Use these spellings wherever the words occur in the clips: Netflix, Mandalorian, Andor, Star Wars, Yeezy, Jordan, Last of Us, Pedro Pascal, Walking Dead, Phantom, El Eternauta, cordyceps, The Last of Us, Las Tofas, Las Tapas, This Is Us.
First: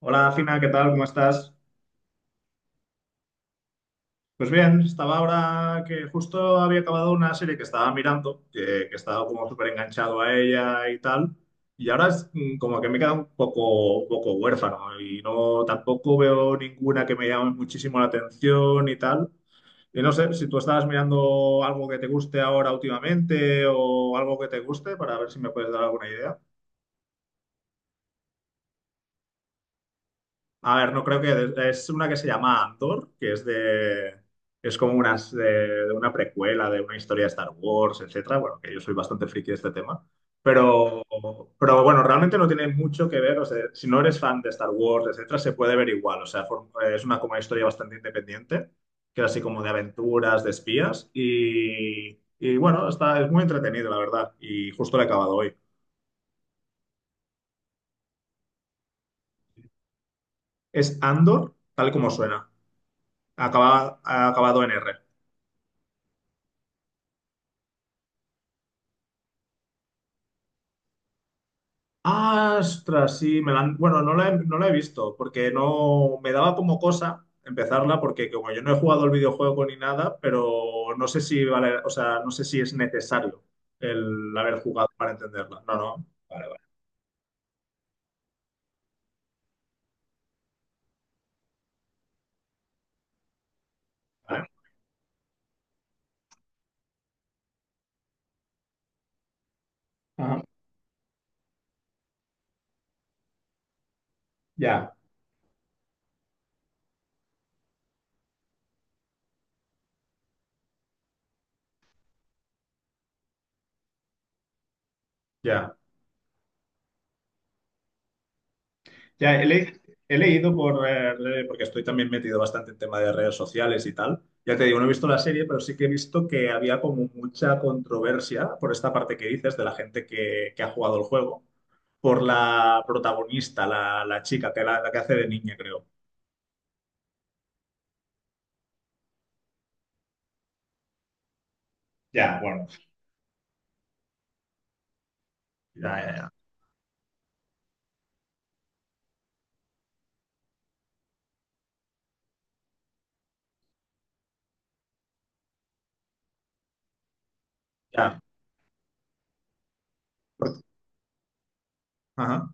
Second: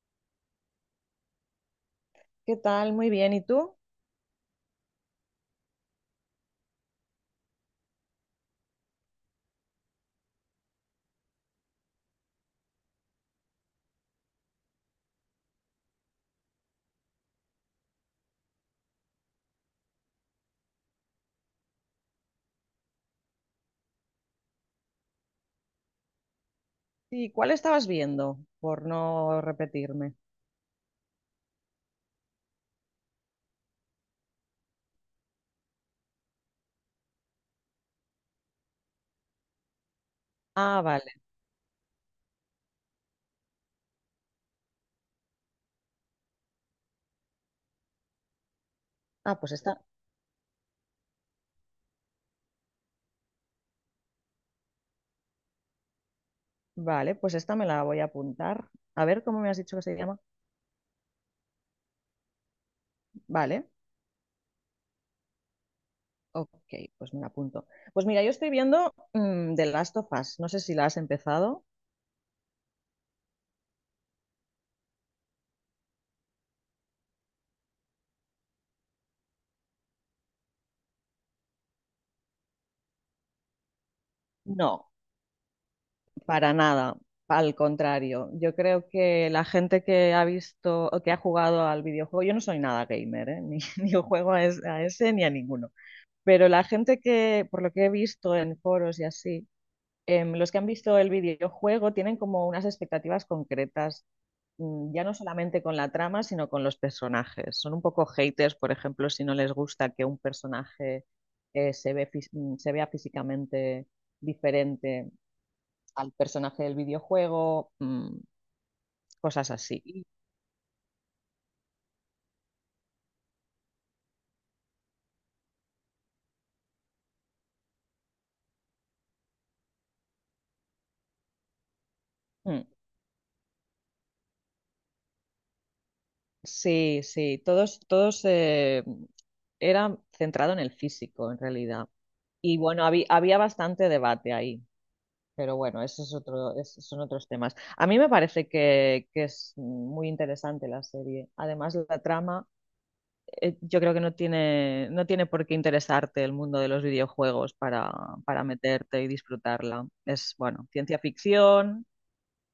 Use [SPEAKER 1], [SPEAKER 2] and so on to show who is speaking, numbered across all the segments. [SPEAKER 1] Hola, Fina, ¿qué tal? ¿Cómo estás?
[SPEAKER 2] ¿Qué tal? Muy bien. ¿Y tú?
[SPEAKER 1] Pues bien, estaba ahora que justo había acabado una serie que estaba mirando, que estaba como súper enganchado a ella y tal, y ahora es como que me queda un poco huérfano y no tampoco veo ninguna que me llame muchísimo la atención y tal. Y no sé si tú estabas mirando algo que te guste ahora últimamente o algo que te guste para ver si me puedes dar alguna idea.
[SPEAKER 2] ¿Y cuál estabas viendo? Por no repetirme.
[SPEAKER 1] A ver, no creo que... Es una que se llama Andor, que es de... Es como una, de una precuela de una historia de Star Wars, etcétera. Bueno, que yo soy bastante friki de este tema.
[SPEAKER 2] Ah,
[SPEAKER 1] Pero,
[SPEAKER 2] vale.
[SPEAKER 1] pero bueno, realmente no tiene mucho que ver. O sea, si no eres fan de Star Wars, etcétera, se puede ver igual. O sea, for- es una, como una historia bastante independiente, que es así
[SPEAKER 2] Ah, pues
[SPEAKER 1] como de
[SPEAKER 2] esta.
[SPEAKER 1] aventuras, de espías. Y bueno, está, es muy entretenido, la verdad. Y justo lo he acabado hoy.
[SPEAKER 2] Vale, pues esta me la voy a apuntar. A ver, ¿cómo me has dicho que se llama?
[SPEAKER 1] Es Andor, tal como suena.
[SPEAKER 2] Vale.
[SPEAKER 1] Acaba, ha acabado en R.
[SPEAKER 2] Ok, pues me la apunto. Pues mira, yo estoy viendo The Last of Us. ¿No sé si la has empezado?
[SPEAKER 1] Ah, ostras, sí, me la han- bueno, no la he, no la he visto porque no me daba como cosa empezarla porque como yo no he jugado el videojuego ni nada, pero no sé si vale, o sea, no sé si es necesario el haber jugado
[SPEAKER 2] No,
[SPEAKER 1] para entenderla. No, no. Vale,
[SPEAKER 2] para
[SPEAKER 1] vale,
[SPEAKER 2] nada. Al contrario, yo creo que la gente que ha visto o que ha jugado al videojuego, yo no soy nada gamer, ¿eh? Ni juego a,
[SPEAKER 1] vale.
[SPEAKER 2] a ese ni a ninguno. Pero la gente que, por lo que he visto en foros y así,
[SPEAKER 1] Ajá.
[SPEAKER 2] los que han visto el videojuego tienen como unas expectativas concretas,
[SPEAKER 1] Ya,
[SPEAKER 2] ya no solamente con la trama, sino con los personajes. Son un poco haters, por ejemplo, si no les gusta que un personaje se ve fis- mm, se vea físicamente diferente
[SPEAKER 1] ya.
[SPEAKER 2] al personaje del videojuego,
[SPEAKER 1] Ya he,
[SPEAKER 2] cosas
[SPEAKER 1] le-
[SPEAKER 2] así.
[SPEAKER 1] he leído por re- porque estoy también metido bastante en tema de redes sociales y tal. Ya te digo, no he visto la serie, pero sí que he visto que había como mucha controversia por esta parte que dices de la gente que ha jugado el juego por
[SPEAKER 2] Mm.
[SPEAKER 1] la protagonista, la chica, que la que hace de niña, creo.
[SPEAKER 2] Sí, sí, todos, todos, era centrado en el físico en realidad.
[SPEAKER 1] Ya,
[SPEAKER 2] Y
[SPEAKER 1] bueno.
[SPEAKER 2] bueno, había, había bastante debate ahí, pero bueno,
[SPEAKER 1] Ya, ya, ya.
[SPEAKER 2] esos son otros temas. A mí me parece que es muy interesante la serie. Además, la trama, yo creo que no tiene, no tiene por qué interesarte el mundo de los videojuegos
[SPEAKER 1] Ya.
[SPEAKER 2] para meterte y disfrutarla. Es, bueno, ciencia ficción
[SPEAKER 1] Ajá.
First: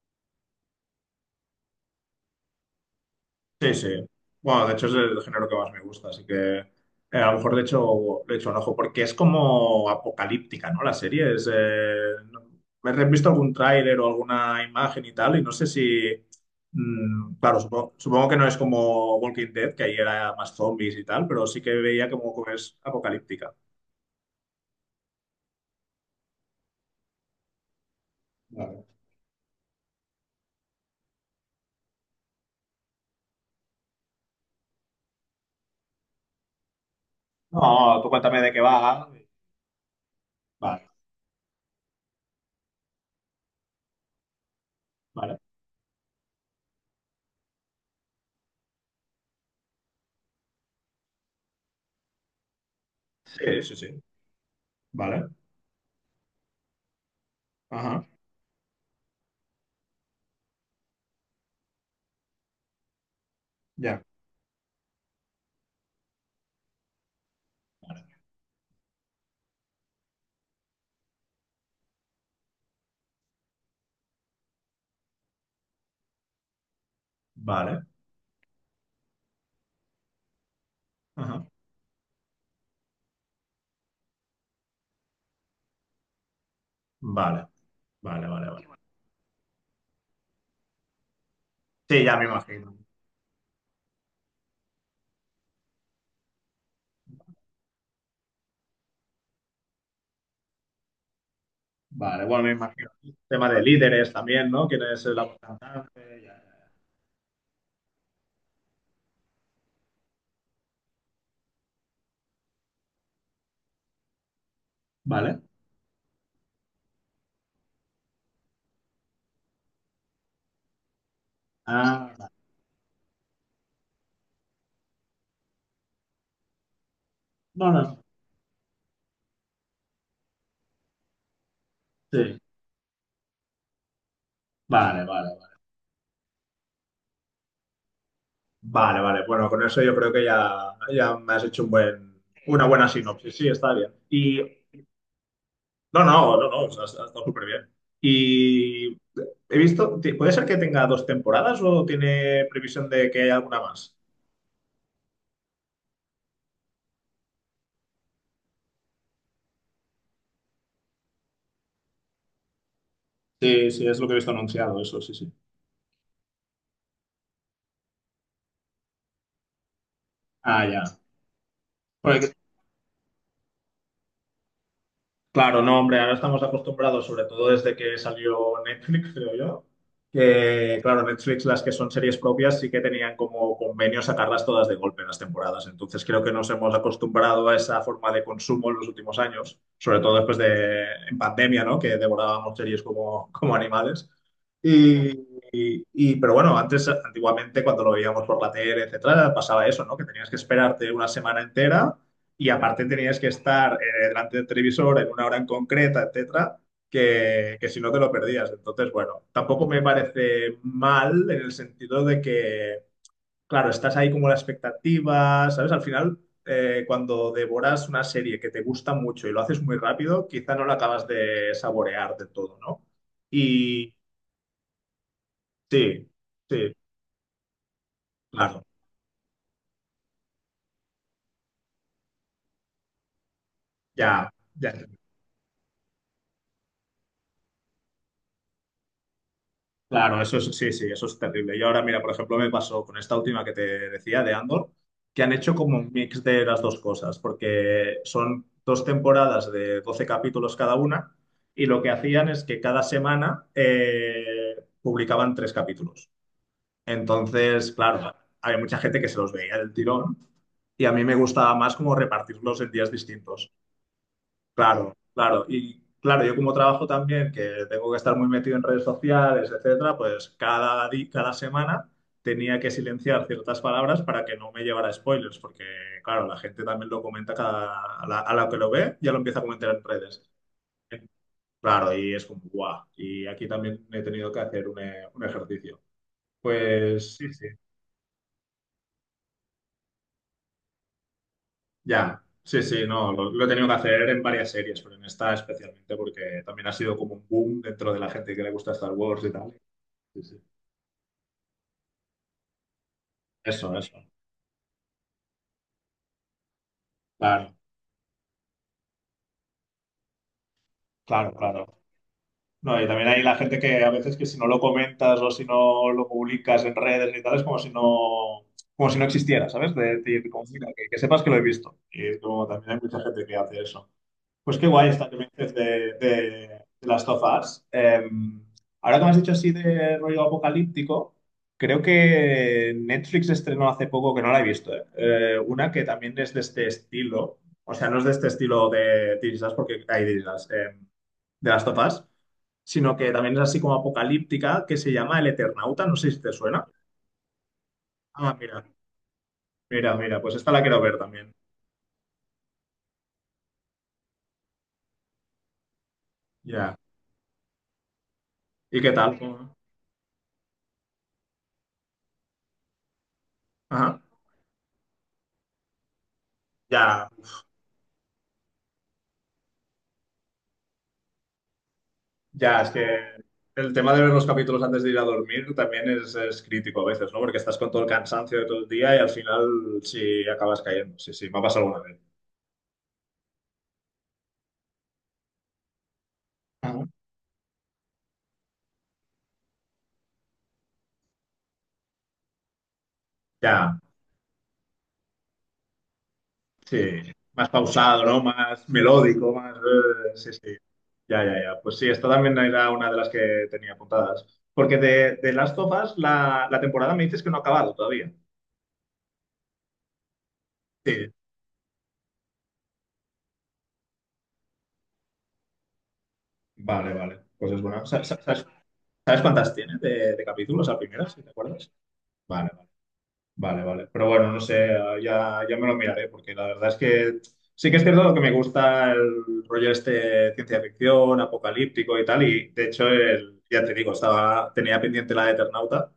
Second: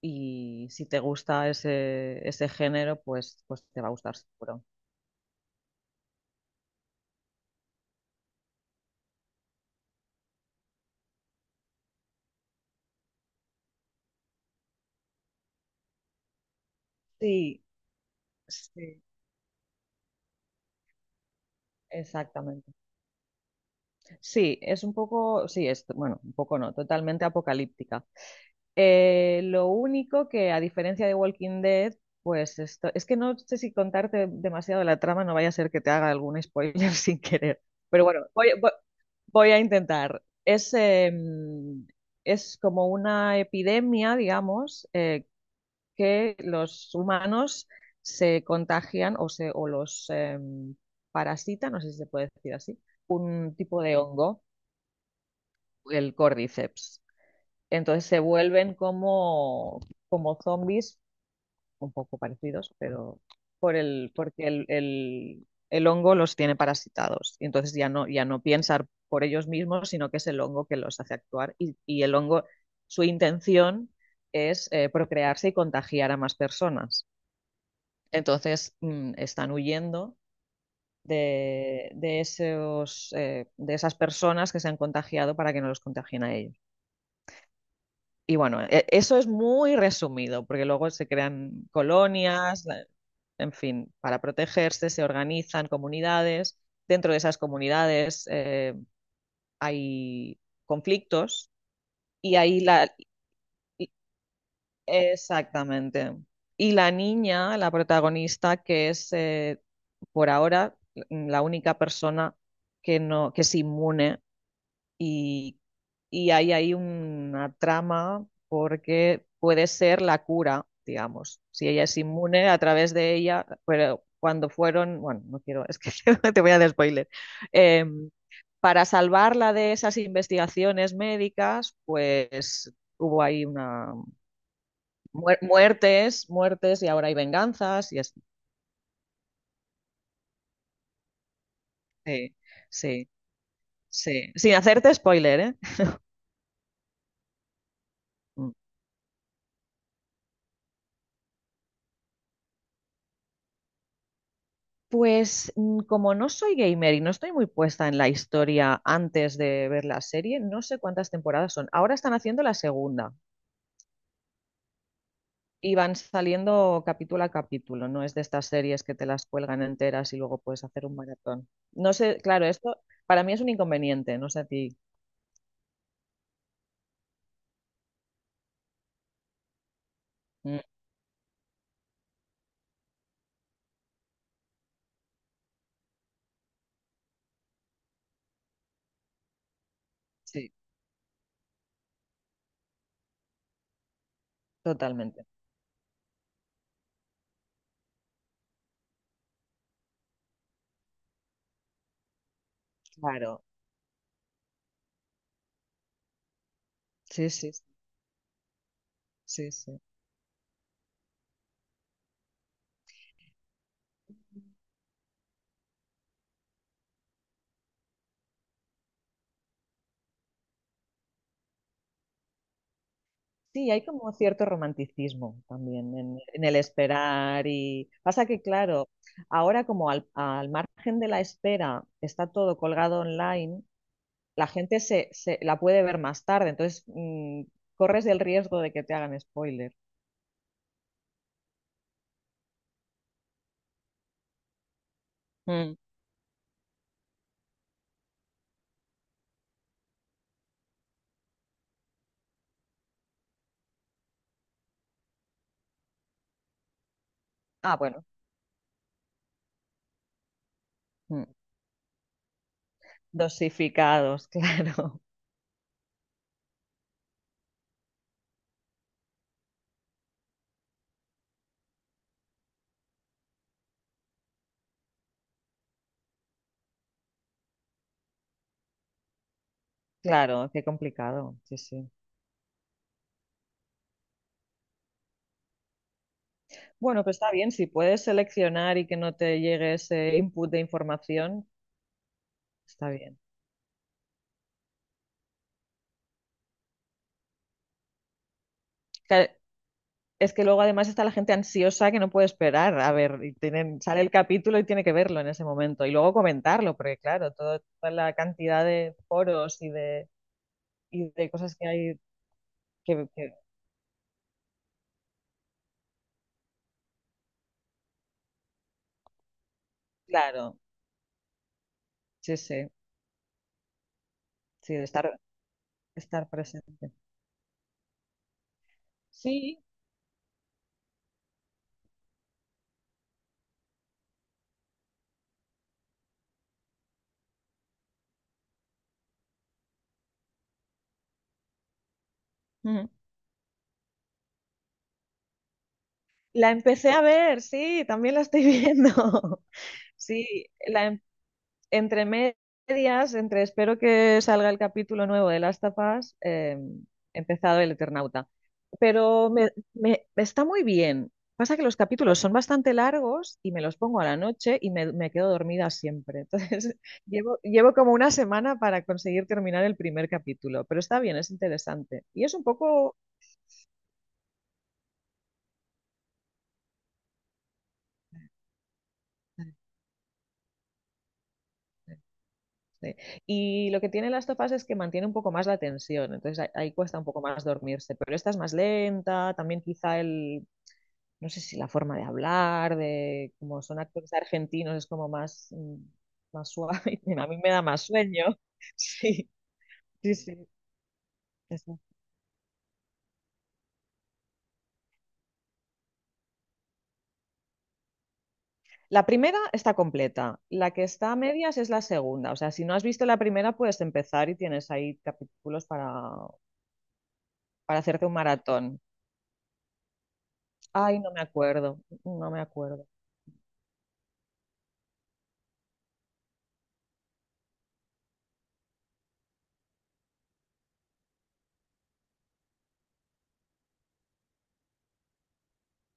[SPEAKER 2] y si te gusta ese, ese género, pues, pues
[SPEAKER 1] Sí,
[SPEAKER 2] te
[SPEAKER 1] sí.
[SPEAKER 2] va a gustar seguro.
[SPEAKER 1] Bueno, de hecho es el género que más me gusta, así que a lo mejor le echo un ojo, porque es como apocalíptica, ¿no? La serie es... no- me he visto algún tráiler o alguna imagen y tal, y no sé si... claro,
[SPEAKER 2] Sí,
[SPEAKER 1] supongo, supongo que no es
[SPEAKER 2] sí,
[SPEAKER 1] como Walking Dead, que ahí era más zombies y tal, pero sí que veía como que
[SPEAKER 2] exactamente.
[SPEAKER 1] es apocalíptica.
[SPEAKER 2] Sí, es un poco, sí, es, bueno, un poco no, totalmente apocalíptica.
[SPEAKER 1] Vale.
[SPEAKER 2] Lo único que, a diferencia de Walking Dead, pues esto, es que no sé si contarte demasiado la trama, no vaya a ser que te haga algún spoiler sin querer.
[SPEAKER 1] No,
[SPEAKER 2] Pero
[SPEAKER 1] tú
[SPEAKER 2] bueno,
[SPEAKER 1] cuéntame de qué va.
[SPEAKER 2] voy a intentar. Es,
[SPEAKER 1] Vale.
[SPEAKER 2] es como una epidemia, digamos,
[SPEAKER 1] Vale.
[SPEAKER 2] que los humanos se contagian o los parasitan, no sé si se puede decir así, un
[SPEAKER 1] Sí, sí,
[SPEAKER 2] tipo
[SPEAKER 1] sí.
[SPEAKER 2] de hongo,
[SPEAKER 1] Vale.
[SPEAKER 2] el cordyceps. Entonces
[SPEAKER 1] Ajá.
[SPEAKER 2] se vuelven como, como zombies, un poco parecidos, pero
[SPEAKER 1] Ya.
[SPEAKER 2] porque el hongo los tiene parasitados. Y entonces ya no, ya no piensan por ellos mismos, sino que es el hongo que los hace actuar. Y el hongo, su intención es procrearse y contagiar a más personas.
[SPEAKER 1] Vale.
[SPEAKER 2] Entonces, están huyendo
[SPEAKER 1] Ajá.
[SPEAKER 2] de, de esas personas que se han contagiado para que no los contagien a ellos.
[SPEAKER 1] Vale. Vale,
[SPEAKER 2] Y
[SPEAKER 1] vale,
[SPEAKER 2] bueno,
[SPEAKER 1] vale.
[SPEAKER 2] eso es muy resumido, porque luego se crean
[SPEAKER 1] Sí, ya me
[SPEAKER 2] colonias,
[SPEAKER 1] imagino.
[SPEAKER 2] en fin, para protegerse, se organizan comunidades. Dentro de esas comunidades hay conflictos
[SPEAKER 1] Vale,
[SPEAKER 2] y
[SPEAKER 1] bueno, me
[SPEAKER 2] ahí la,
[SPEAKER 1] imagino. Tema de líderes también, ¿no? ¿Quién es el
[SPEAKER 2] exactamente.
[SPEAKER 1] aguantante? Ya, ya, ya.
[SPEAKER 2] Y la niña, la protagonista, que es por ahora la única persona que no, que es inmune
[SPEAKER 1] Vale.
[SPEAKER 2] y, y hay ahí una trama porque puede ser la cura, digamos. Si ella es
[SPEAKER 1] Ah, vale.
[SPEAKER 2] inmune a través de ella, pero cuando fueron, bueno, no quiero, es que te voy a dar spoiler.
[SPEAKER 1] No, no.
[SPEAKER 2] Em, para salvarla de esas investigaciones médicas,
[SPEAKER 1] Sí.
[SPEAKER 2] pues hubo ahí una
[SPEAKER 1] Vale, vale, vale.
[SPEAKER 2] Muertes, muertes y ahora hay venganzas y así.
[SPEAKER 1] Vale, vale. Bueno, con eso yo creo que ya, ya me has hecho un buen,
[SPEAKER 2] Sí,
[SPEAKER 1] una buena
[SPEAKER 2] sí,
[SPEAKER 1] sinopsis. Sí, está bien.
[SPEAKER 2] sí.
[SPEAKER 1] Y
[SPEAKER 2] Sin hacerte spoiler, ¿eh?
[SPEAKER 1] no, no, no, no, o sea, ha, ha estado súper bien.
[SPEAKER 2] Mm.
[SPEAKER 1] Y he visto, ti- ¿puede ser que tenga 2 temporadas o tiene previsión de que haya alguna más?
[SPEAKER 2] Pues como no soy gamer y no estoy muy puesta en la historia antes de ver la serie, no sé cuántas temporadas son. Ahora están haciendo la segunda
[SPEAKER 1] Sí, sí, es lo que he visto anunciado, eso, sí, sí.
[SPEAKER 2] y van saliendo capítulo a capítulo, no es de estas series que te las cuelgan enteras y luego
[SPEAKER 1] Ah,
[SPEAKER 2] puedes
[SPEAKER 1] ya.
[SPEAKER 2] hacer un maratón. No sé,
[SPEAKER 1] Porque
[SPEAKER 2] claro, esto para mí es un inconveniente, no sé a ti.
[SPEAKER 1] claro, no, hombre, ahora estamos acostumbrados, sobre todo desde que salió Netflix, creo yo,
[SPEAKER 2] Mm,
[SPEAKER 1] que, claro, Netflix, las que son series propias, sí que tenían como convenio sacarlas todas de golpe en las temporadas. Entonces, creo que nos hemos acostumbrado a esa forma de consumo en los últimos años, sobre todo después
[SPEAKER 2] sí,
[SPEAKER 1] de, en pandemia, ¿no? Que devorábamos series como, como animales.
[SPEAKER 2] totalmente.
[SPEAKER 1] Y, pero bueno, antes, antiguamente, cuando lo veíamos por la tele, etcétera, pasaba eso, ¿no? Que tenías que esperarte una semana entera y aparte tenías que
[SPEAKER 2] Claro,
[SPEAKER 1] estar delante del televisor en una hora en concreta, etcétera,
[SPEAKER 2] sí, sí,
[SPEAKER 1] que si no te lo perdías. Entonces, bueno,
[SPEAKER 2] sí,
[SPEAKER 1] tampoco
[SPEAKER 2] sí.
[SPEAKER 1] me parece mal en el sentido de que, claro, estás ahí como la expectativa, ¿sabes? Al final, cuando devoras una serie que te gusta mucho y lo haces muy rápido, quizá no la acabas de saborear de todo, ¿no?
[SPEAKER 2] Sí, hay
[SPEAKER 1] Y
[SPEAKER 2] como cierto romanticismo también
[SPEAKER 1] sí,
[SPEAKER 2] en el
[SPEAKER 1] sí,
[SPEAKER 2] esperar y pasa que,
[SPEAKER 1] claro,
[SPEAKER 2] claro, ahora como al, al margen de la espera está todo colgado online,
[SPEAKER 1] ya,
[SPEAKER 2] la
[SPEAKER 1] ya.
[SPEAKER 2] gente se, se- la puede ver más tarde, entonces corres el riesgo de que te hagan spoiler.
[SPEAKER 1] Claro, eso es, sí, sí, eso es terrible. Y ahora, mira, por ejemplo, me pasó con esta última que te decía de Andor, que han hecho
[SPEAKER 2] Mm.
[SPEAKER 1] como un mix de las dos cosas, porque son 2 temporadas de 12 capítulos cada una, y lo que hacían es que cada semana publicaban 3 capítulos. Entonces,
[SPEAKER 2] Ah, bueno,
[SPEAKER 1] claro, había mucha gente que se los veía del tirón, y a mí me
[SPEAKER 2] mm.
[SPEAKER 1] gustaba más como repartirlos en días distintos.
[SPEAKER 2] Dosificados,
[SPEAKER 1] Claro,
[SPEAKER 2] claro,
[SPEAKER 1] claro. Y claro, yo como trabajo también, que tengo que estar muy metido en redes sociales, etcétera, pues cada semana tenía que silenciar ciertas palabras para que no me llevara spoilers, porque claro, la gente también lo comenta cada, a la que lo ve, ya lo empieza a comentar en redes.
[SPEAKER 2] claro, qué complicado, sí, sí.
[SPEAKER 1] Claro, y es como, guau. Y aquí también he tenido que hacer un, e- un ejercicio.
[SPEAKER 2] Bueno,
[SPEAKER 1] Pues
[SPEAKER 2] pues
[SPEAKER 1] sí,
[SPEAKER 2] está
[SPEAKER 1] sí.
[SPEAKER 2] bien, si puedes seleccionar y que no te llegue ese input de información,
[SPEAKER 1] Ya, sí, sí,
[SPEAKER 2] está
[SPEAKER 1] no,
[SPEAKER 2] bien.
[SPEAKER 1] lo he tenido que hacer en varias series, pero en esta especialmente porque también ha sido como un boom dentro de la gente que le gusta Star Wars y
[SPEAKER 2] Claro,
[SPEAKER 1] tal. Sí,
[SPEAKER 2] es
[SPEAKER 1] sí.
[SPEAKER 2] que luego además está la gente ansiosa que no puede esperar. A ver, y
[SPEAKER 1] Eso,
[SPEAKER 2] tienen,
[SPEAKER 1] eso.
[SPEAKER 2] sale el capítulo y tiene que verlo en ese momento. Y luego comentarlo, porque claro,
[SPEAKER 1] Claro,
[SPEAKER 2] toda la cantidad de foros y de
[SPEAKER 1] claro,
[SPEAKER 2] cosas que
[SPEAKER 1] claro.
[SPEAKER 2] hay
[SPEAKER 1] No, y también
[SPEAKER 2] que,
[SPEAKER 1] hay
[SPEAKER 2] que-
[SPEAKER 1] la gente que a veces que si no lo comentas o si no lo publicas en redes y tal, es como si no existiera, ¿sabes? De, decir, como,
[SPEAKER 2] claro,
[SPEAKER 1] mira, que sepas que lo he visto. Y es
[SPEAKER 2] sí,
[SPEAKER 1] como
[SPEAKER 2] sí,
[SPEAKER 1] también hay mucha gente que hace eso. Pues qué
[SPEAKER 2] sí, de
[SPEAKER 1] guay esta
[SPEAKER 2] estar,
[SPEAKER 1] que me dices
[SPEAKER 2] estar
[SPEAKER 1] de
[SPEAKER 2] presente.
[SPEAKER 1] Last of Us. Ahora que me has dicho así
[SPEAKER 2] Sí.
[SPEAKER 1] de rollo apocalíptico, creo que Netflix estrenó hace poco, que no la he visto, una que también es de este estilo. O sea, no es de este estilo de This Is Us, porque hay This Is Us, de Last of Us,
[SPEAKER 2] Ujú.
[SPEAKER 1] sino que también es así como apocalíptica, que se llama El Eternauta. No sé si te
[SPEAKER 2] La
[SPEAKER 1] suena.
[SPEAKER 2] empecé a ver, sí, también la
[SPEAKER 1] Ah,
[SPEAKER 2] estoy
[SPEAKER 1] mira,
[SPEAKER 2] viendo.
[SPEAKER 1] mira, mira, pues
[SPEAKER 2] Sí,
[SPEAKER 1] esta la quiero
[SPEAKER 2] la,
[SPEAKER 1] ver también.
[SPEAKER 2] entre medias, entre espero que salga el capítulo nuevo de Las Tapas,
[SPEAKER 1] Ya.
[SPEAKER 2] he empezado El Eternauta.
[SPEAKER 1] ¿Y qué tal?
[SPEAKER 2] Pero
[SPEAKER 1] ¿Cómo?
[SPEAKER 2] está muy bien. Pasa que los capítulos son bastante largos y me los pongo
[SPEAKER 1] Ajá.
[SPEAKER 2] a la noche y me quedo dormida siempre. Entonces,
[SPEAKER 1] Ya,
[SPEAKER 2] llevo, llevo como una semana para conseguir terminar el primer capítulo, pero está bien, es interesante. Y es un
[SPEAKER 1] ya, es que
[SPEAKER 2] poco...
[SPEAKER 1] el tema de ver los capítulos antes de ir a dormir también es crítico a veces, ¿no? Porque estás con todo el cansancio de todo el día y al final sí acabas cayendo. Sí, sí, me ha pasado alguna vez.
[SPEAKER 2] sí. Y lo que tiene Las Tofas es que mantiene un poco más la tensión, entonces ahí, ahí
[SPEAKER 1] Ah,
[SPEAKER 2] cuesta un poco más dormirse, pero esta es más lenta, también quizá el, no sé si la forma de hablar, de como son
[SPEAKER 1] ya,
[SPEAKER 2] actores argentinos, es como más, más suave.
[SPEAKER 1] sí.
[SPEAKER 2] A mí
[SPEAKER 1] Más
[SPEAKER 2] me da más
[SPEAKER 1] pausado, ¿no?
[SPEAKER 2] sueño.
[SPEAKER 1] Más
[SPEAKER 2] Sí,
[SPEAKER 1] melódico, más...
[SPEAKER 2] sí,
[SPEAKER 1] sí,
[SPEAKER 2] sí.
[SPEAKER 1] sí. Ya, ya, ya.
[SPEAKER 2] es-
[SPEAKER 1] Pues sí, esta también era una de las que tenía apuntadas. Porque de Last of Us, la temporada me dices que no ha acabado todavía.
[SPEAKER 2] La primera está completa, la que está
[SPEAKER 1] Sí.
[SPEAKER 2] a medias es la segunda. O sea, si no has visto la primera, puedes empezar y tienes ahí capítulos
[SPEAKER 1] Vale, vale. Pues es
[SPEAKER 2] para
[SPEAKER 1] bueno. Sa-
[SPEAKER 2] hacerte un
[SPEAKER 1] sa- ¿Sabes,
[SPEAKER 2] maratón.
[SPEAKER 1] sabes cuántas tiene de capítulos a
[SPEAKER 2] Ay, no
[SPEAKER 1] primeras,
[SPEAKER 2] me
[SPEAKER 1] si te acuerdas?
[SPEAKER 2] acuerdo, no me
[SPEAKER 1] Vale, vale.
[SPEAKER 2] acuerdo.
[SPEAKER 1] Vale, vale. Pero bueno, no sé, ya, ya me lo miraré, porque la verdad es que sí que es cierto que me gusta el rollo este ciencia ficción, apocalíptico y tal, y de hecho, el- ya te digo, estaba, tenía pendiente la de Eternauta.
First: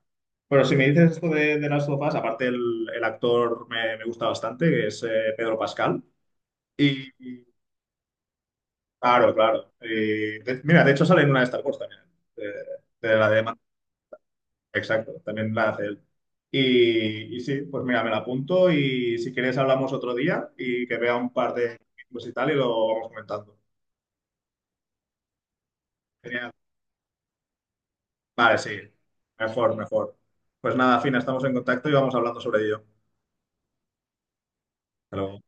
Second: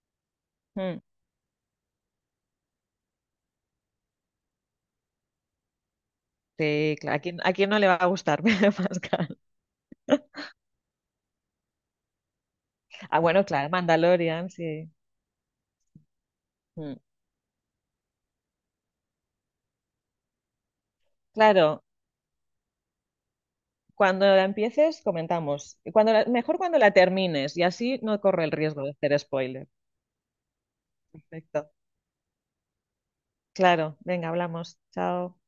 [SPEAKER 1] Pero si me
[SPEAKER 2] Mm,
[SPEAKER 1] dices esto de las of aparte el actor me, me gusta bastante, que es Pedro Pascal.
[SPEAKER 2] sí,
[SPEAKER 1] Y,
[SPEAKER 2] claro,
[SPEAKER 1] y-
[SPEAKER 2] a quién no le va a gustar, Pedro
[SPEAKER 1] claro,
[SPEAKER 2] Pascal?
[SPEAKER 1] claro. Y de- mira, de hecho sale en una de Star Wars también, eh, de,
[SPEAKER 2] Ah,
[SPEAKER 1] la de
[SPEAKER 2] bueno, claro, Mandalorian, sí.
[SPEAKER 1] Exacto, también la hace él.
[SPEAKER 2] Mm.
[SPEAKER 1] Y sí, pues mira, me la apunto y si quieres hablamos otro día y que vea un par de
[SPEAKER 2] Claro,
[SPEAKER 1] vídeos y tal y lo vamos comentando.
[SPEAKER 2] cuando la empieces, comentamos. Y
[SPEAKER 1] Genial.
[SPEAKER 2] mejor cuando la termines y así no corre el
[SPEAKER 1] Vale, sí.
[SPEAKER 2] riesgo de hacer spoiler.
[SPEAKER 1] Mejor, mejor. Pues nada, Fina, estamos en
[SPEAKER 2] Perfecto.
[SPEAKER 1] contacto y vamos hablando sobre ello.
[SPEAKER 2] Claro, venga, hablamos.
[SPEAKER 1] Hasta
[SPEAKER 2] Chao.
[SPEAKER 1] luego.